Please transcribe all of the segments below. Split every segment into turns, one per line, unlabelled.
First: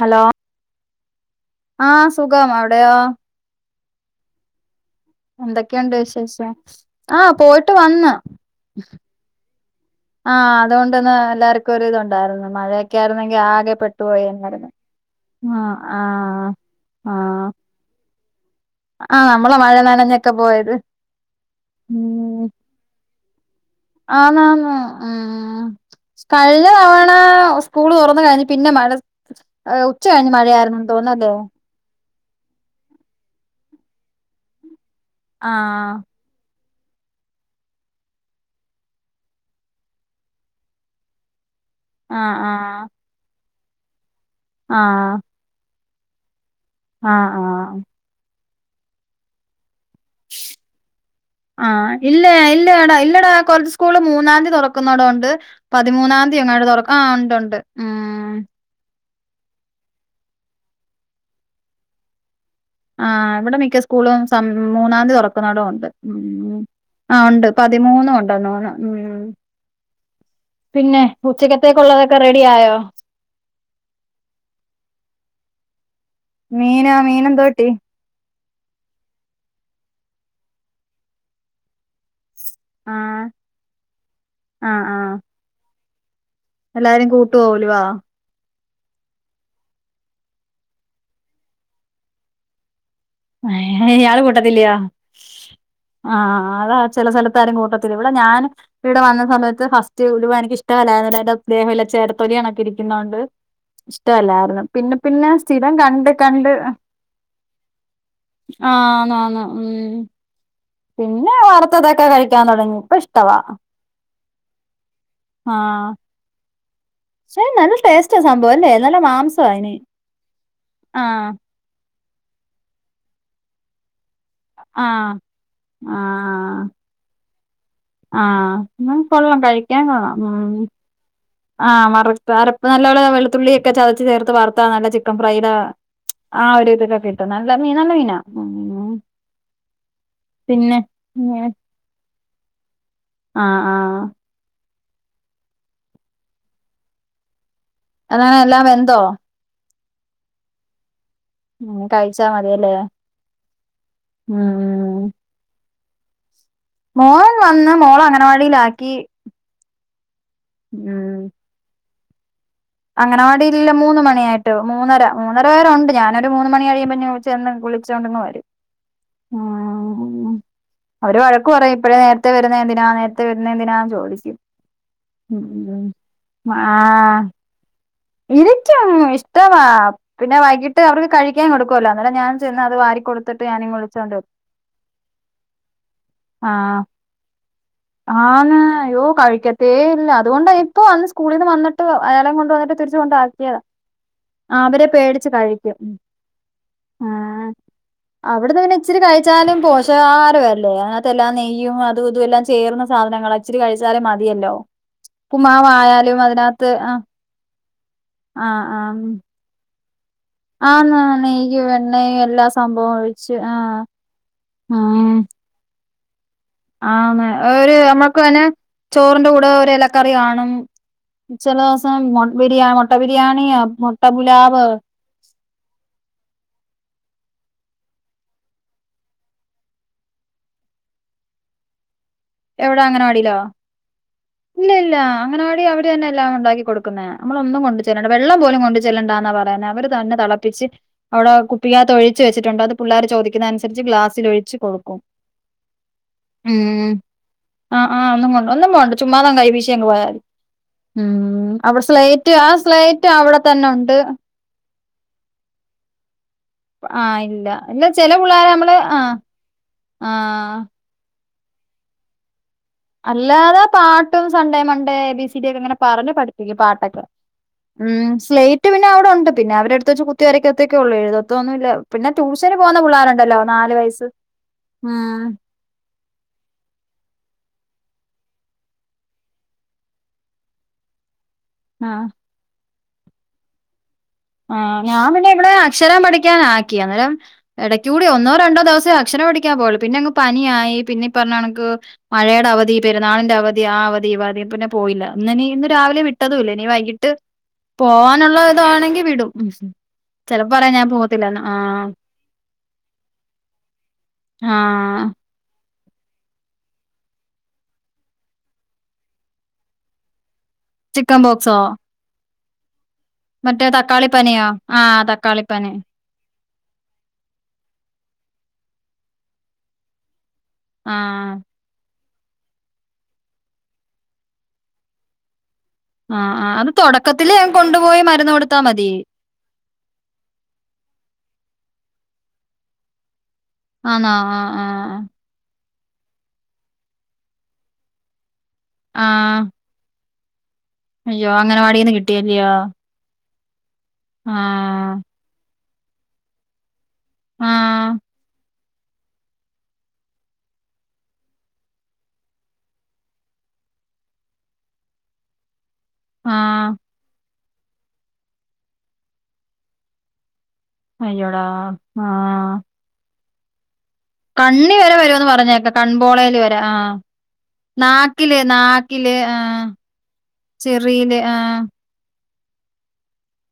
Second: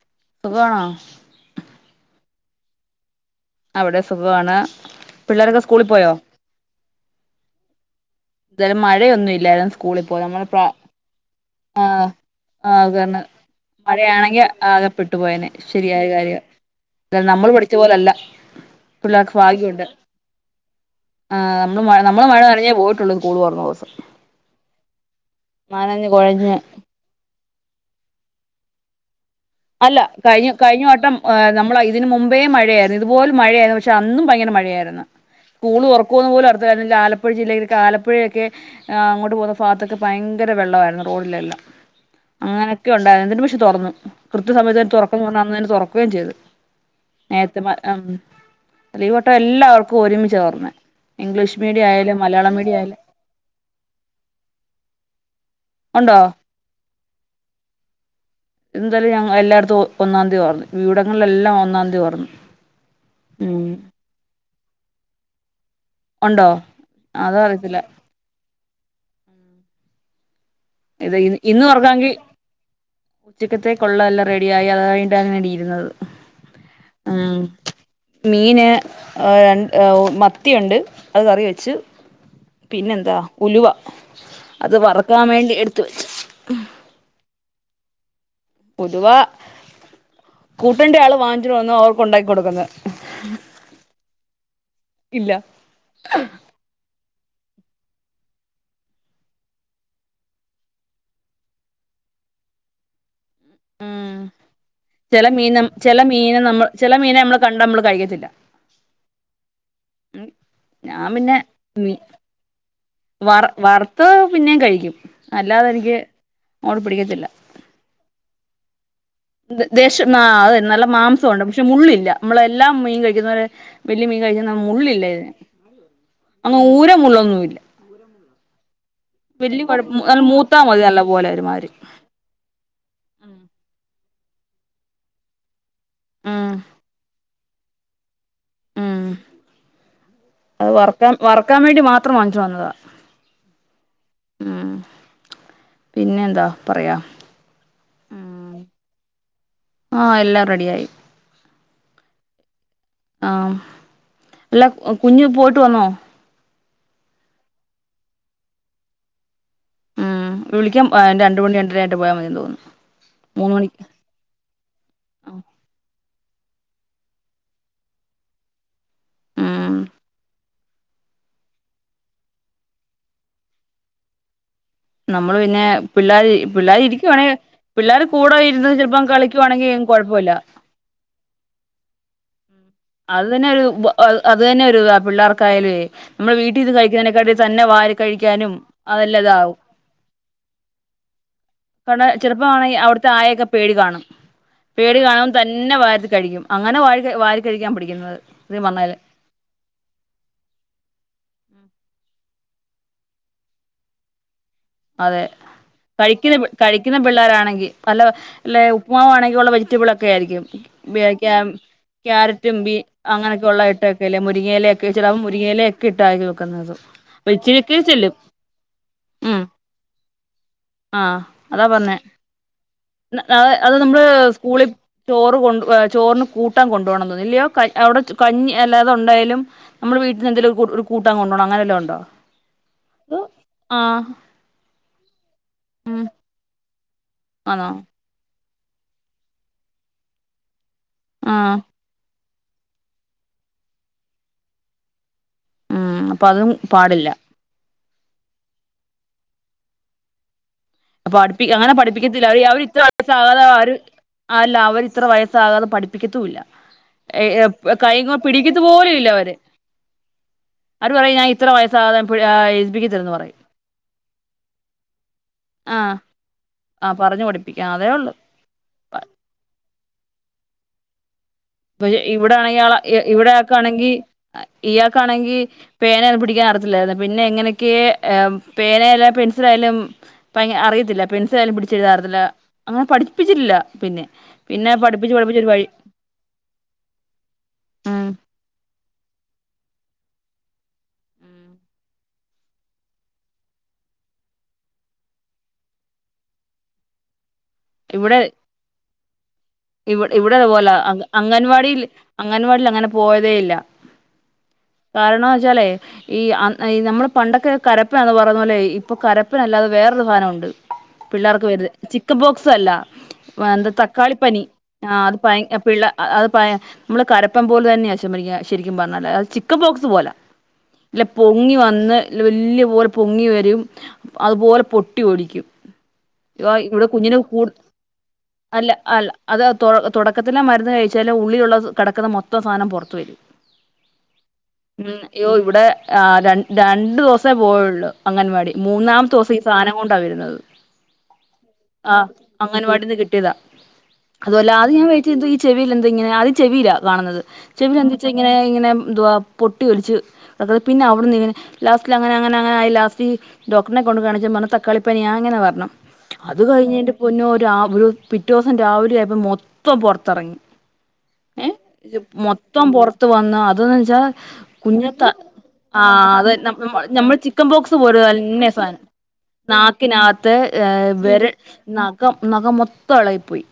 Hello,
സുഖമാണോ
ആ സുഖം. അവിടെയോ?
അവിടെ സുഖാണ്.
എന്തൊക്കെയുണ്ട് വിശേഷം? ആ പോയിട്ട് വന്ന്.
എന്തായാലും മഴയൊന്നും ഇല്ലായിരുന്നു സ്കൂളിൽ പോ [unintelligible] നമ്മള്.
ആഹ് അതുകൊണ്ടിന്ന് എല്ലാർക്കും
[inaudible] ആ
ഒരു ഇതുണ്ടായിരുന്നു
ആ അത്
മഴയൊക്കെ
തന്നെ.
ആയിരുന്നെങ്കി ആകെ പെട്ടുപോയി
മഴയാണെങ്കിൽ
എന്നായിരുന്നു
ആകെപ്പെട്ടു പോയനെ.
ആഹ്
ശരിയായ കാര്യം.
ആഹ്
എന്നാൽ നമ്മൾ പഠിച്ച പോലെ അല്ല.
ആ നമ്മൾ മഴ നനഞ്ഞൊക്കെ പോയത്.
ആ നമ്മള് നമ്മള് മഴ
ഉം.
നനഞ്ഞേ പോയിട്ടുള്ളൂ സ്കൂൾ തുറന്ന ദിവസം
ആണ് ആണ്. ആ
നനഞ്ഞ് കുഴഞ്ഞ്
കഴിഞ്ഞ തവണ സ്കൂള് തുറന്ന് കഴിഞ്ഞ് പിന്നെ മഴ-
അല്ല.
ഉച്ച കഴിഞ്ഞ്
കഴിഞ്ഞു കഴിഞ്ഞ
മഴയായിരുന്നെന്ന്
വട്ടം
തോന്നല്ലേ
നമ്മള് ഇതിന് മുമ്പേ മഴയായിരുന്നു ഇത്പോലെ മഴയായിരുന്നു. ഇതുപോൽ മഴയായിരുന്നു. പക്ഷെ അന്നും ഭയങ്കര മഴയായിരുന്നു. സ്കൂള്
ആഹ്
തുറക്കുവുന്ന് പോലും ഉർ [unintelligible] ആലപ്പുഴ ജില്ലയിലൊക്കെ ആലപ്പുഴൊക്കെ ഏ അങ്ങോട്ട് പോകുന്ന ഭാഗത്തൊക്കെ ഭയങ്കര വെള്ളമായിരുന്നു റോഡിലെല്ലാം.
ആഹ് ആഹ്
അങ്ങനെയൊക്കെ ഉണ്ടായിരുന്നു. ഇന്നട്ട് പക്ഷെ തുറന്നു. കൃത്യ സമയത്ത്തന്നെ തുറക്കും
ആഹ്
എന്ന് പറഞ്ഞാൽ അന്ന് തന്നെ തുറക്കു- കയും ചെയ്ത്.
ആഹ്
നേത്തെ മ
ആഹ്
ഉം. ഈ വട്ടം എല്ലാവർക്ക്‌ ഒരുമച്ച തൊറന്നേ. ഇഗ്ലീഷ്
ആ ഇല്ല, ഇല്ലടാ, ഇല്ലടാ കുറച്ച് സ്കൂള് മൂന്നാന്തി തുറക്കുന്നടും ഉണ്ട്
ഉണ്ടോ
പതിമൂന്നാംന്തി [unintelligible] തുറക്ക. ആ ഉണ്ട്, ഉണ്ട്. ഉം.
[inaudible] എല്ലായിടത്തും ഒന്നാന്തി തുറന്നു. ഇവടെങ്ങളിൽ എല്ലാം ഒന്നാന്തി തുറന്നു.
ആ ഇവിടെ
ഉം
മിക്ക സ്കൂള മൂന്നാം തീയതി തുറക്കുന്നവിടം ഉണ്ട്
ഉണ്ടോ
ഉം ആ
അതോ
ഉണ്ട്
അറിയത്തില്ല
പതിമൂന്നും ഉണ്ടന്നോണം ഉം പിന്നെ
ഇത്
ഉച്ചക്കത്തേക്കുള്ളതൊക്കെ റെഡി ആയോ
ഉച്ചക്കത്തെ കൊള്ളം എല്ലാം റെഡിയായി അതായി അങ്ങനടി ഇരുന്നത്
മീനാ... മീൻ എന്തൊക്കിട്ടി?
മീൻ മത്തിയുണ്ട് അത് കറി വെച്ച്. പിന്നെന്താ?
ആഹ്
ഉലുവ അത്
ആഹ് ആഹ്
വറക്കാൻ വേണ്ടി എടുത്ത വെച്ച്
എല്ലാരും കൂട്ടു ഉലുവ
പൊതുവ കൂട്ടണ്ട ആള് വാങ്ങിച്ചിട്ട വന്നു. അവർക്ക് ഉണ്ടാക്കി കൊടുക്കുന്നത്
ഇയാള് കൂട്ടത്തില്ലയ?
ഇല്ല
ആ.. അത.. ചില സ്ഥലത്താരും കൂട്ടത്തില്ല. ഇവിടെ ഞാനും ഇവിടെ വന്ന സമയത്ത് ഫസ്റ്റ് ഒഴ എനിക്ക് ഇഷ്ടല്ല എന്റെദേഹ ചേരത്തൊലിണൊക്കെ ഇരിക്കുന്നൊണ്ട്
ഉം
ഇഷ്ടമല്ലായിരുന്നു! പിന്നെ,
ചില
പിന്നെ
മീൻ
സ്ഥിരം
ചില
കണ്ട്
മീനെ
കണ്ട്..
നമ്മൾ ചില മീനെ നമ്മൾ കണ്ട നമ്മൾ കഴിക്കത്തില്ല
ആ ആന്ന് ആന്ന് ഉം
ഞാൻ പിന്നെ
വറുത്തതൊക്കെ കഴിക്കാൻ തുടങ്ങി ഇപ്പൊ ഇഷ്ടവാ
വറുത്ത് പിന്നെയും കഴിക്കും അല്ലാതെ നിക്ക്
ശെ! നല്ല ടേസ്റ്റ് സംഭവ അല്ലേ! നല്ല മാംസവാ അയിന്
ദേശം ആ... അത... നല്ല
ആഹ്
മാംസമുണ്ട്. പക്ഷെ മുള്ളില്ല. നമ്മളെല്ലാം മീൻ കഴിക്കുന്നവരെ വലിയ മീൻ കഴ മുള്ളില്ല
ആഹ്
ഇതിന്
ആഹ്
ഊര മുള്ളൊന്നുമ ഇല്ല.
ഉം.. കൊള്ളാം കഴിക്കാൻ
കുഴപ്പ
കൊള്ളാം
നല്ല മൂത്താ
ഉം..
മതി നല്ല പോലെ ഒരുമാതിരി
ആ. വറത്തരപ്പ നല്ല വെളുത്തുള്ളി ഒക്കെ ചതച്ചു ചേർത്ത്. വറുത്ത നല്ല ചിക്കൻ ഫ്രൈ ആ
ഉം
ഒരു ഇതിക്കൊക്കെ കിട്ടും നല്ല മീനാ നല്ല മീൻ
ഉം. അത്
പിന്നെ
വറക്കാൻ വേണ്ടി മാത്രം വങ്ങിച്ചു വന്നതാ.
ആ.. ആ
പിന്നെ എന്താ പറയാ?
അങ്ങന
ഉം
എല്ലാം വെന്തോ?
ആ എല്ലാം റെഡിയായി
ഉം. കഴിച്ചാൽ മതിയല്ല!
ആ. അല്ല! കുഞ്ഞ് പോയിട്ട് വന്നോ?
മോൻ വന്ന് മോളേ അങ്ങനവാടിയിലാക്കി
ഉം വിളിക്കാൻ രണ്ട് മണി രണ്ടരായിട്ട് പോയാൽ മതി തോന്നുന്നു. മൂന്ന്
അങ്ങനവാടിൽല്ല
മണിക്ക്
മൂന്ന മണിയായിട്ട് മൂന്നര മൂന്നര വരെ ഉണ്ട് ഞാൻ ഒരു മൂന്ന് മണി കഴിയുമ്പോ ചേന്ന് വിളിച്ചോണ്ടന്ന് വരും
ഉം
അവര് വഴക്കു പറയും ഇപ്പോഴേ നേരത്തെ വരുന്ന, എന്തിനാ നേരത്തെ വരുന്ന, എന്തിനാ ചോദിക്കും.
നമ്മള്
ഉം
പിന്നെ
ഉം
പിള്ളേര്
ഉം ആ....
പിള്ളേര് ഇരിക്കുവാണെ പിള്ളേര് കൂടെ ഇരുന്ന്
ഇരിക്കും
ചിലപ്പം
ഇഷ്ടവാ
കളിക്കുവാണെങ്കി കുഴപ്പമില്ല
പിന്നെ വൈകിട്ട് അവർക്ക് കഴിക്കാൻ കൊടുക്കുവല്ലോ അന്നരം ഞാൻ ചെന്ന അത് വാരി
അത്
കൊടുത്തിട്ട്
തന്നെ ഒരു
ഞാനിങ് വിളിച്ചോണ്ട് വരും
അത് തന്നെ ഒരുതാ പിള്ളേർക്കായാലേ നമ്മള് വീട്ടിൽ ഇത് കഴിക്കുന്നതിനെക്കാട്ട തന്നെ വാരി കഴിക്കാനും
ആന്നു യോ
അതെല്ലാം ഇതാവും
കഴിക്കത്തേ ഇല്ല അതുകൊണ്ട് ഇപ്പൊ വന്ന് സ്കൂളിൽ നിന്ന് വന്നിട്ട്
കാരണം
അയാളെ
ചിലപ്പോ
കൊണ്ട്
ആണെങ്കി
വന്നിട്ട് തിരിച്ച
അവിടുത്തെ
കൊണ്ട്
ആയയൊക്കെ
ആക്കിത
പേടി കാണും
അവരെ
പേടി
പേടിച്ച
കാണും തന്നെ
കഴിക്കും
വാരി കഴിക്കും അങ്ങനെ വാരി വാരി കഴിക്കാൻ പഠിക്കുന്നത്
അവിടുത്തെ
സത്യം
പിങ്ങനെ
പറഞ്ഞാല്
ഇച്ചിരി കഴിച്ചാലും പോഷകഹാരമല്ലേ അങ്ങത്തെ എല്ലാം നെയ്യും അത് ഇതും എല്ലാം ചേർന്ന സാധനങ്ങൾ അച്ചിരി കഴിച്ചാലേ മതിയല്ലോ!
അതെ
ഉപ്പുമാവായാലും
കഴിക്കുന്ന
അതിനകത്ത്
കഴിക്കുന്ന
ആഹ്
പിള്ളേരാ ആണെങ്കിൽ
ആഹ്
പലല്ല
ആഹ്
ഉപ്പുമാവാണെങ്കിൽ ഉള്ള വെജിറ്റബിൾക്കെ
ആന്ന് നെയ്യും എണ്ണയും എല്ലാ
കാരറ്റ്റും ബീൻസും
സംഭവവും ഒഴിച്ച്
അങ്ങനൊക്കെള്ള
ആഹ്
ഇട്ടക്കല്ല മുരിങ്ങലയ
ആഹ്
ഒക്കൊവും മുരിങ്ങേല ഒക്കെ ഇട്ട
ആന്ന് ഒരു നമ്മുക്ക് അന്നെ ചോറിന്റെറെ
ഉം
കൂടെ ഒരു ഇലക്കറി കാണും
ആഹ് അതാ
ചലോ
പറഞ്ഞേ
ദിവസം ബിരിയാ മുട്ട ബിരിയാണി
അത് നമ്മള്
മുട്ട പുലാബ്
സ്കൂളി ചോറ് കൊണ്ട് ചോറിന് കൂട്ടൻ കൊണ്ട പോണം എന്ന് തോന്നുന്നു ഇല്ലയോ! അവിടെ കഞ്ഞി അല്ലാതെ ഉണ്ടായാലും നമ്മള് വീട്ടിൽന്ന് എന്തെലിലും ഒരു കൂട്ടാൻ കൊണ്ടുപോണം അങ്ങനെല്ലാം ഉണ്ടോ
എവിടെ അങ്ങനവാടില്ലോ?
ആഹ്
ഇല്ല ഇല്ല. അങ്ങനവാടി
ഉം
അവരെന്നെ എല്ലാം ഉണ്ടാക്കി ക്കുന്നെ നമ്മള ഒന്നും
ആണോ
കൊണ്ട് ചെല്ലണ്ട വെള്ളം പോലും കൊണ്ടു ചെല്ലണ്ടന്നാ പറയുന്നെ അവര് തന്നെ തിളപ്പിച്ച് അവിടെ
ആഹ്
കുപ്പിക്കകത്ത് ഒഴിച്ചു വച്ചിട്ടുണ്ട് അത് പിള്ളോര് ചോദിക്കുന്ന അനുസരിച്ച് ഗ്ലാസ്സിൽ ഒഴിച്ച് കൊടുക്കും
ഉം അപ്പൊ അതും പാടില്ല
ആ ആ ഒന്നും കൊണ്ട് ഒന്നും കൊണ്ട ചുമ്മാതങ്ങ് കൈ വീശിയങ്ങ് പോയാതി.
പഠിപ്പിക്ക അങ്ങനെ പഠിപ്പിക്കത്തില്ല അവര് അവരിത്ര
സ്ലേറ്റ്
വർഷ [unintelligible]
അവിടെ തന്നെ
അവര്
ഉണ്ട്.
അല്ല അവര് ഇത്ര വയസ്സാകാതെ പഠിപ്പിക്കത്തൂല്ല
ആഹ്
ഏ, അ,
ഇല്ല. ഇല്ല ചെല
കയിമ്മെ
പിള്ളേരെ നമ്മള്
പിടിക്കത്ത്പോലൂല്ല
ആഹ്
അവര്,
ആഹ്
അവര് പറയും ഞാൻ ഇത്ര വയസ്സാവാതെ [unintelligible]
അല്ലാതെ പാട്ടും, Sunday, Monday, A, B, C, D ഒക്കെ ഇങ്ങനെ
ആഹ്
പറഞ്ഞ് പഠിപ്പിക്കും
ആഹ്
പാട്ടൊക്കെ
പറഞ്ഞു പഠിപ്പിക്കാം അതേ
ഉം
ഉള്ളൂ
സ്ലേറ്റ് പിന്നെ അവടൊണ്ട് പിന്നെ അവരെടുത്ത് വെച്ച് കുത്തിവരക്കത്തൊക്കെള്ളൂ എഴുത
പക്ഷേ ഇവിടെയാണെങ്കിയാളെ ഇ
നാല്
ഇവിടയാക്കാണെങ്കി
വയസ്സ് ഉം
ഇയാൾക്കാണെങ്കി പേന പിടിക്കാനറിയത്തില്ലാര്ന്ന് പിന്നെ എങ്ങനെക്കയേ പേനായാലും പെൻസിലായാലും അറിയത്തില്ല ായാലും
ആഹ്
പിടിച്ചെഴുതാനറിയത്തില്ല അങ്ങനെ പഠിപ്പിച്ചിട്ടില്ല പിന്നെ
ആ
പിന്നെ
ഞാൻ
പഠിപ്പിച്ച്
പിന്നെ
പഠിപ്പിച്ച്
ഇവിടെ
ഒരു വഴി
അക്ഷരം പഠിക്കാനാക്കി അന്നേരം ഇടയ്ക്ക് കൂടി
ഉം
ഒന്നോ രണ്ടോ ദിവസം ട്യൂഷന് പഠിക്കാൻ പോവല്ണ്ട് പിന്നെ അങ്ങ് പനിയായി പിന്നെ ഇപ്പറഞ്ഞ കണക്ക് മഴയുടെ അവധി പെരുന്നാളിന്റെ അവധി ആ അവധി ദീപാവധിയായെപ്പിന്നെ പോയില്ല ഇന്നിനി ഇന്ന് രാവിലെ വിട്ടതുംല്ല ഇനി വൈകിട്ട്
ഇവിടെ
പോവാനുള്ള ഇതാണെങ്കി വിടും
ഇവി
ചിലപ്പോ
ഇവിടതുപോലെ
പറയും ഞാൻ പോകത്തില്ലന്ന്
അംഗൻവാടിൽ
ആഹ്
അംഗൻവാടിൽ അങ്ങനെ പോയതേയില്ല
ആഹ്
[unintelligible] ഈ അ നമ്മൾ പണ്ടൊക്കെ കരപ്പയാന്ന് പറയുന്ന പോലെ ഇപ്പൊ കരപ്പയല്ലാതെ വേറൊരു സാനം ഉണ്ട്
ചിക്കൻ
പിള്ളേർക്ക്
ബോക്സോ
വെർത് ചിക്കൻബോക്സ് അല്ല
മറ്റേ
എന്ത തക്കാളിപ്പനി
തക്കാളിപ്പനിയോ
ആ
ആഹ്
അത്
തക്കാളിപ്പനി
[unintelligible] നമ്മളെ കരപ്പം പോലെ തന്നെയാ ശുമറിന ശരിക്കും പറഞ്ഞാല് അത് ചിക്കൻപോക്സ് പോല ഇല്ല
ആഹ്
പൊങ്ങി വന്ന് വലിയ വല്ല്യ പോലെ പൊങ്ങി വരും, അത്പോലെ പൊട്ടി ഒലിക്കും
ആ ആ അത്
ഇവിടെ കുഞ്ഞിന്
തുടക്കത്തില്
കൂ അല്ല അല്ല അത് തുടക്കത്തിലേ മരുന്ന് കഴിച്ചാല് ഉള്ളിയുള്ളത് കെടക്കുന്ന മൊത്തം സാനം പുറത്ത് വരും
ആന്നോ ആഹ്
ഉം,
ആഹ്
യ്യോ ഇവിടെ ആ ര രണ്ട് ദിവസേ പോയുള്ളു അങ്കൻവാടി, മൂന്നാമത്തെ ദിവസം ഈ
ആഹ്
സാനം കൊണ്ടാ വരുന്നത്.
അയ്യോ അങ്കനവാടീന്ന് കിട്ടിയ
അങ്കനവാടീന്ന് കിട്ടിയതാ, അതുപോലെ ആദ്യം ഞാൻ
ആഹ്
വെയ്റ്റെയ്ത് ഈ ചെവിയിലെന്താ ഇങ്ങനെ ആദ്യം ചെവിയിലാ കാണുന്നത് ചെവിൽ
ആഹ്
എന്താച്ച ഇങ്ങനെ ഇങ്ങനെ എന്തുവാ പൊട്ടിയൊലിച്ച് അത് പിന്നെ അവിടുന്ന് ഇങ്ങനെ ലാസ്റ്റില് അങ്ങനെ അങ്ങനെ അങ്ങനായി ലാസ്റ്റ് ഡോക്ടറിനെ കൊണ്ട് കാണിച്ചപ്പം പറഞ്ഞു തക്കാളിപ്പനിയാ അങ്ങനെ പറഞ്ഞു അത്
ആഹ്
കഴിഞ്ഞെൻ്റെ പൊന്നോ ഒരാ ഒരു പിറ്റേ ദിവസം രാവിലെയായപ്പോ മൊത്തം പൊറത്തിറങ്ങി.
അയ്യോടാ
ഏ ഇത്
ആഹ്
മൊത്തം പുറത്ത് വന്നോ അത്
കണ്ണി വരെ വരുവെന്ന്
[unintelligible]
പറഞ്ഞേക്കാം
ആ അത്
കൺപോളേല് വരെ ആഹ്
നമ്മളെ ചിക്കൻബോക്സ് പോലെ
നാക്കില്
തന്നെ സാനം
നാക്കില് ആഹ്
നാക്കിനാത്ത് ഏ
ചെറിയില്
വരേ
ആഹ്
മൊത്തം നഖം മൊത്തെളകിപ്പോയി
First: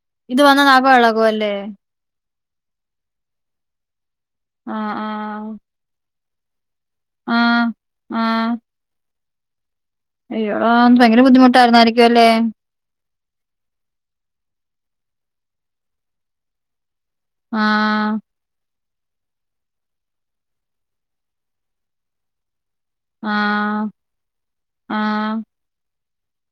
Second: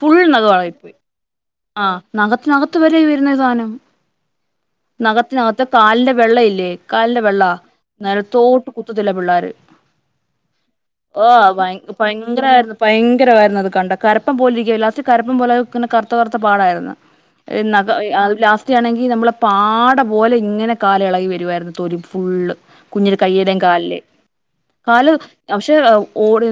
ഫുൾ
ഇത്
നഖം
വന്ന നാക്ക്
എളകിപ്പോയി
എളകുവല്ലേ
ആ നഖ നഖത്ത് വരെ വരുന്ന ഈ സാനം?
ആഹ് ആഹ്
നഖത്തിനകത്തെ കാലിന്റെ വെള്ള ഇല്ലേ? കാലന്റെ വെള്ള
ആഹ്
നെലത്തോട്ട് കുത്തത്തില്ല പിള്ളാര്
അയ്യൊ എടാ അന്ന് ഭയങ്കര ബുദ്ധിമുട്ടായിരുന്നായിരിക്കും അല്ലെ?
ഭയങ്കരവായിരുന്നു ഭയങ്കരവായിരുന്നു അത് കണ്ട കരപ്പൻ പോലെ ഇരിക്കുവാ ലാസ്റ്റ് കരപ്പൻ പോലെ അത് ങ്ങനെ കറ്ത്ത കറ്ത്ത പാടായിര്ന്ന് നഗ
ആഹ്
അത് ലാസ്റ്റ് ത്തിയാണെങ്കി നമ്മളെ പാട പോലെ ഇങ്ങനെ കാലെളകി വരുവായിര്ന്ന് തൊലി ഫുള്ള് കുഞ്ഞിൻ്റെ കയിലേം
ആഹ്
കാലിലേം കാല്
ആഹ്
പക്ഷേ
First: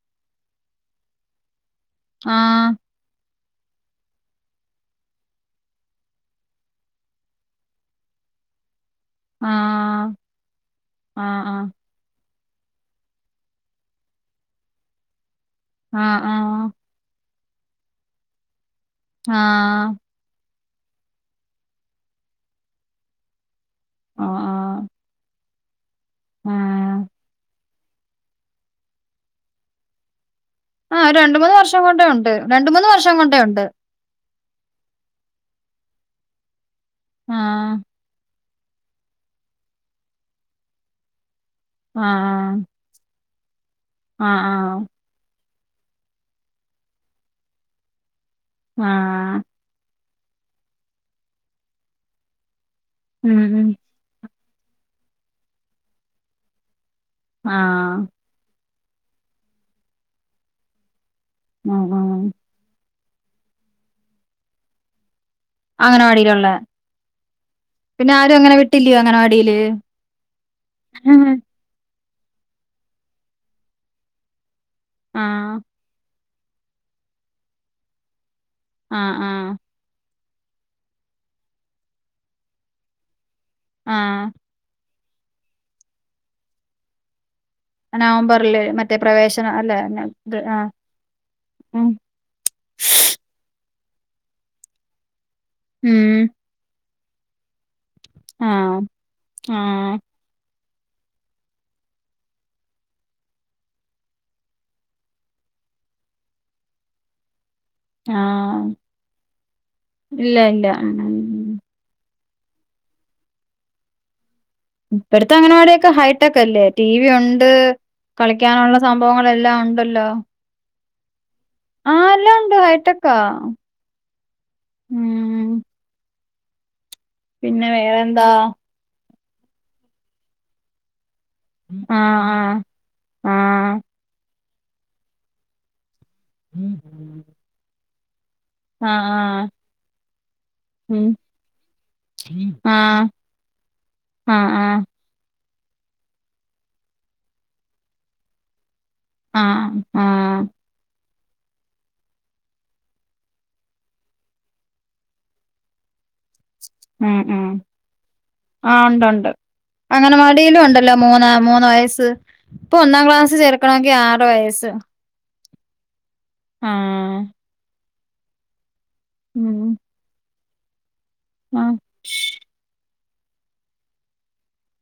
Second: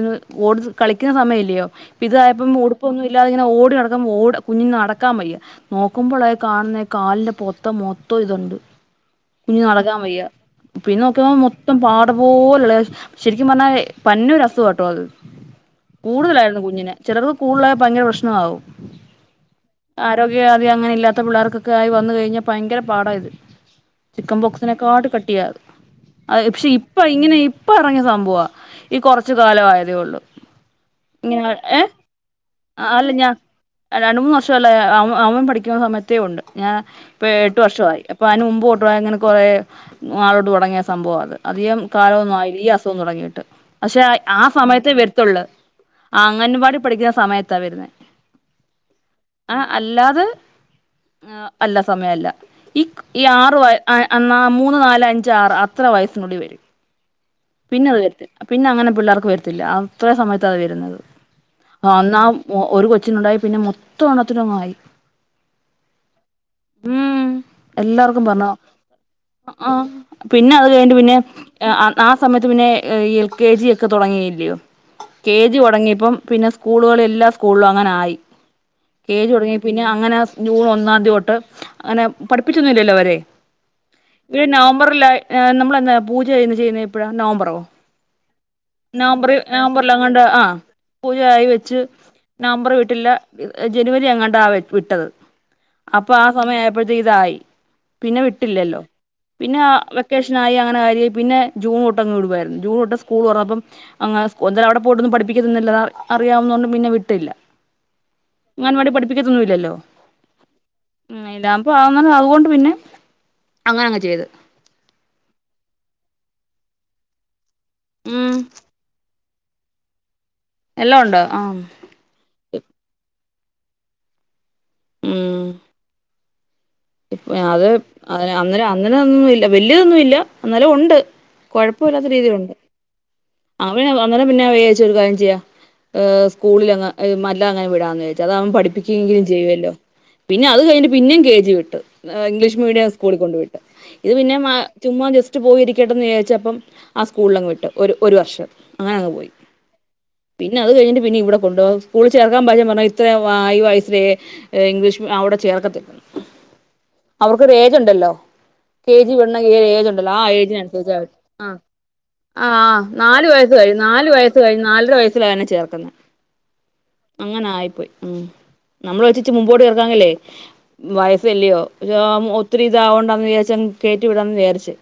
[unintelligible] കളിക്കുന്ന സമയെല്ലയോ ഇതായപ്പം
ആഹ്
ഉടുപ്പൊന്നും ഇല്ലാതിങ്ങനെ ഓടി നടക്കുമ്പോ ഓട കുഞ്ഞിന് നടക്കാൻ വയ്യ നോക്കുമ്പോളാണ് കാണുന്ന കാലിന്റെ പൊത്തം മൊത്തം ഇതൊെ കുഞ്ഞിന് നടക്കാൻ
ആഹ്
വയ്യ പിന്നെ നോക്കിയപ്പൊ
ആഹ് ആഹ്
മൊത്തം പാ [unintelligible] ശെരിക്കും പറഞ്ഞാ പന്ന ഒരു അസുഖാട്ടോ അത്
ആ ആ
കൂടുതലായിരുന്നു കുഞ്ഞിനെ ചിലർക്ക് കൂടുലായ ഭയങ്കര പ്രശ്നാവും
ആ
അങ്ങനെയില്ലാത്ത പിള്ളാർകൊക്കായി വന്ന് കഴിഞ്ഞാ ഭയങ്കര പാടാ ഇത്.
ആ ആ
ചിക്കൻപോക്സിനെക്കാട്ട് കട്ടിയാത്. അത്
ആ
ക്ഷെ ഇപ്പ ഇങ്ങനെ ഇപ്പ ഇറങ്ങിയ സംഭവ ഈ കൊർച്ച് കാലായതേ ഒള്ളു.
ആ ഒരു
[unintelligible]
രണ്ട്
ങ്ങൾ
മൂന്ന്
ഏ
വർഷം കൊണ്ടേ ഉണ്ട് രണ്ട്
ആ
മൂന്ന്
അല്ല
വർഷം
ഞാ
കൊണ്ടേ ഉണ്ട്
രണ്ട് മൂന്ന് [unintelligible] അവൻ പഠിക്കുന്ന സമയത്തേ ഒണ്ട് ഞാൻ ഇപ്പം ഏ
ആ
എട്ട് വർഷം ആയി ഇപ്പോ അതിന് മുമ്പ കോട്ടു വായങ്ങനെ കൊറേ നാളു തൊട്ട് തൊടങ്ങിയ സംഭവവാത്. അധികം
ആ
കാലോന്നും ആയില്ല ഈ അസുഖം തൊടങ്ങിയിട്ട്. പക്ഷെ ആ സമയത്തേ വെർത്തൊള്ളൂ അംഗൻവാടി പഠിക്കുന്ന സമയത്താ വെർന്നേ
ആ
ആ അല്ലാതെ ആ അല്ല സമയല്ല ഈ
ഉം
ആറ്
ഉം
വയ അ അന്നാ മൂന്ന് നാല് അഞ്ച് ആറ് അത്ര വയസ്സിനുള്ളി വരും.
ആ
പിന്നെ അത് വെർത്തില്ല പിന്നെ അങ്ങനെ പിള്ളാർക്ക് വെർത്തില്ല അത്ര സമയത്ത് അത് വെരുന്നത്.
ഉം
ആ അന്ന്
ഉം
ആ ഒ ഒരു കൊച്ചിനുണ്ടായി പിന്നെ മൊത്തം എണ്ണത്തിനും ആയി.
അംഗനവാടിയിലുള്ള
ഉം
പിന്നെ
എല്ലാർക്കും
ആരും
പറഞ്ഞു
അങ്ങനെ വിട്ടില്ലയോ അംഗനവാടിയില്
ആ പിന്നെ അത് കഴിഞ്ഞിട്ട്
മ്
പിന്നെ
മ്
ആ സമയത്ത് പിന്നെ ഈ എൽ കെ ജി ഒക്കെ തുടങ്ങിയില്ലയോ
ആ
കെ ജി തൊട്ങ്ങിയപ്പം പിന്നെ സ്കൂളുകള് എല്ലാ സ്കൂള്ലും അങ്ങനെ ആയി
ആ
കെ
ആ
ജി തുടങ്ങി പിന്നെ അങ്ങനെ സ് ജൂൺ ഒന്നാംതി തൊട്ട് ങ്ങനെ പഠിപ്പിച്ചൊന്നും ഇല്ലല്ലോ അവരെ
ആ
ഈ നവംബറ് ലാ നമ്മള് എന്നാ പൂജ ചെയ്ന്ന് ചെയ്യുന്നത് എപ്പഴാ നംബറോ?
നവംബറില് മറ്റേ
നവംബറി
പ്രവേശനം അല്ല ന-
നവംബറ്ലങ്ങണ്ട്
ഇത്
ആ പൂജായി വെച്ച്
ഉം
നവംമ്പറ് വീട്ടില്ല [unintelligible] ജനുവരി എങ്ങണ്ടാ വിട്ടത് അപ്പ ആ
ഉം
സമയം ആയപ്പോഴത്തേക്ക് ഇതായി പിന്നെ
ആ
വിട്ടില്ലല്ലോ
ആ
പിന്നെ വെക്കേഷനായി അങ്ങനെ ആയി പിന്നെ ജൂൺ തൊട്ട അങ്ങ് വിടുവയിരുന്നു ജൂൺ തൊട്ട് [unintelligible] സ്കൂൾ തുറന്നപ്പോ [unintelligible] അവിടെ പോയിട്ടൊന്നും പഠിപ്പിക്കുന്നതില്ലന്നാ അറിയാവു പിന്നെ വിട്ടില്ല
ആ
ഗൻ വടി പഠിപ്പിക്കത്തൊന്നും ഇല്ലല്ലോ,
ഇല്ല ഇല്ല
ഉം ഇല്ലാ അപ്പം അങ്ങനെ അതു കൊ പിന്നെ അങ്ങനെയങ്ങ് ചെയ്ത്
ഇപ്പഴത്തെ അംഗനവാടി ഒക്കെ ഹൈടെക് അല്ലേ ടി വി ഒണ്ട്
ഉം
കളിക്കാനുള്ള സംഭവങ്ങ എല്ലാം ഉണ്ടല്ലോ.
എല്ലാം ഉണ്ടോ ആം
ഇപ്പൊ ഹൈടെക്കോ?
ഉം ഇപ അത്
പിന്നെ
അ
വേറെന്താ
അങ്ങനേനഅങ്ങനെ ഒന്നും ഇല്ല വല്ല്യ തൊന്നും ഇല്ല ന്നാലും ഒണ്ട്.
ആ
കൊഴപ്പയില്ലാത്ത
ആ
രീതിയിലുണ്ട്
ആ
അവന് അന്നേരം പിന്നെ വേ ച്ച് ഒരു കാര്യം ചെയ്യാ ഏ സ്കൂളിലങ്ങ് മല്ല ഒന്ന് വിടാന്ന് അതാവുമ്പം
ആ
പഠിപ്പിക്കുകെങ്കിലും
ആ
ചെയ്യുവല്ലോ. പിന്നെ അത് കഴിഞ്ഞിട്ട്
ഉം
പിന്നെ കെ ജി വി ഇംഗ്ലീഷ്
ആ
മീഡിയം സ്കൂളിൽ കൊണ്ടു വിട്ട് ഇത് പിന്നെ
ആ ആ
മാ ചുമ്മാ ജെസ് പോയിരിക്കട്ടന്ന് വിചാരിച്ചപ്പം ആ സ്കൂളിലങ്ങ് വിട്ട് ഒരു ഒർ വർഷം അങ്ങനെ അങ്ങ് പോയി
ആ ആ
പിന്നെ അത് കഴിഞ്ഞിട്ട് പിന്നെ ഇവിടെ കൊണ്ടുപോ സ്കൂളിൽ ചേർക്കാൻ [unintelligible] പർഞ്ഞാ ഇത്ര ആയി വയസ്സിലേ ഇംഗ്ലീഷ് അവിടെ ചേർക്കത്തില്ലന്ന്
ഉം ഉം
അവർക്ക് രേഖണ്ടല്ലോ
ആ
കെ ജി
ഉണ്ടുണ്ട്
വിടുന്ന ഏ ഏജ് ഉണ്ടല്ലോ ആ
അംഗനവാടിയിലും
ഏജ്നനുസരിച്ച
ഉണ്ടല്ലോ മൂന്ന്
ആ
മൂന്ന് വയസ്സ്
ആ ആ
ഇപ്പൊ ഒന്നാം
നാല്
ക്ലാസ്
വയസ് നാല്
ചേർക്കണമെങ്കി ആറ്
വയസ് കഴിഞ്ഞ്
വയസ്സ്
നാലര വയസ്സിലായനെ ചേർക്കുന്നേ
ആ
അങ്ങനെ ആയിപ്പോയി ഉം നമ്മള് വച്ചിച്ച് മുമ്പോട്ട്
ഉം
[unintelligible] ല്ലേ വയസ്സ് വെ
ആ
[unintelligible] ഒത്തിരിതാവണ്ടന്ന് വിചാരിച്ച് കേറ്റി വിടാന്ന് വിചാരിച്ച്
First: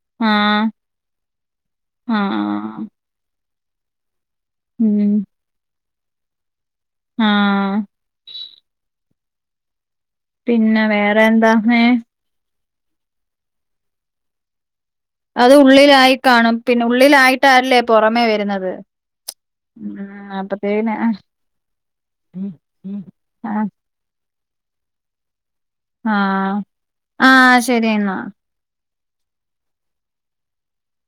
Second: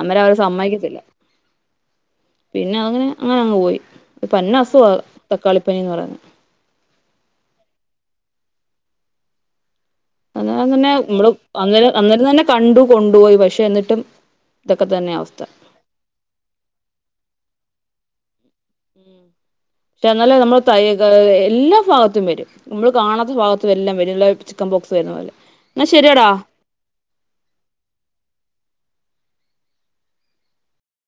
അന്നേരം
ആ
അവര് സമ്മതിക്കത്തില്ല
ആ
പിന്നെ
ആ
അങ്ങനെ അങ്ങനെ അങ്ങ് പോയി. പന്ന അസുഖ
ഉം
തക്കാളിപനി എന്ന് പറയുന്നത്.
ആ
അന്നേരം
പിന്നെ
തന്നെ
വേറെ
നമ്മള്
എന്താ ഏ
അന്നേരം അന്നേരം തന്നെ കണ്ടു കൊണ്ടോയി പക്ഷെ എന്നിട്ടും ഇതൊക്കെ തന്നെയാ അവസ്ഥ
അത് ഉള്ളിലായി കാണും പിന്നെ ഉള്ളിലായിട്ടല്ലേ പുറമേ വരുന്നത്
പക്ഷെ
ഉം
എന്നാല് നമ്മള് കൈ
അപ്പത്തേന്
ക എല്ലാ ഭാഗത്തും വരും നമ്മള് കാണാത്ത ഭാഗത്തും എല്ലാം വരും ല്ലേ ചിക്കൻ ബോക്സ് വരുന്ന പോലെ എന്നാ
ആ
ശരിയടാ
ആ ശരി എന്നാ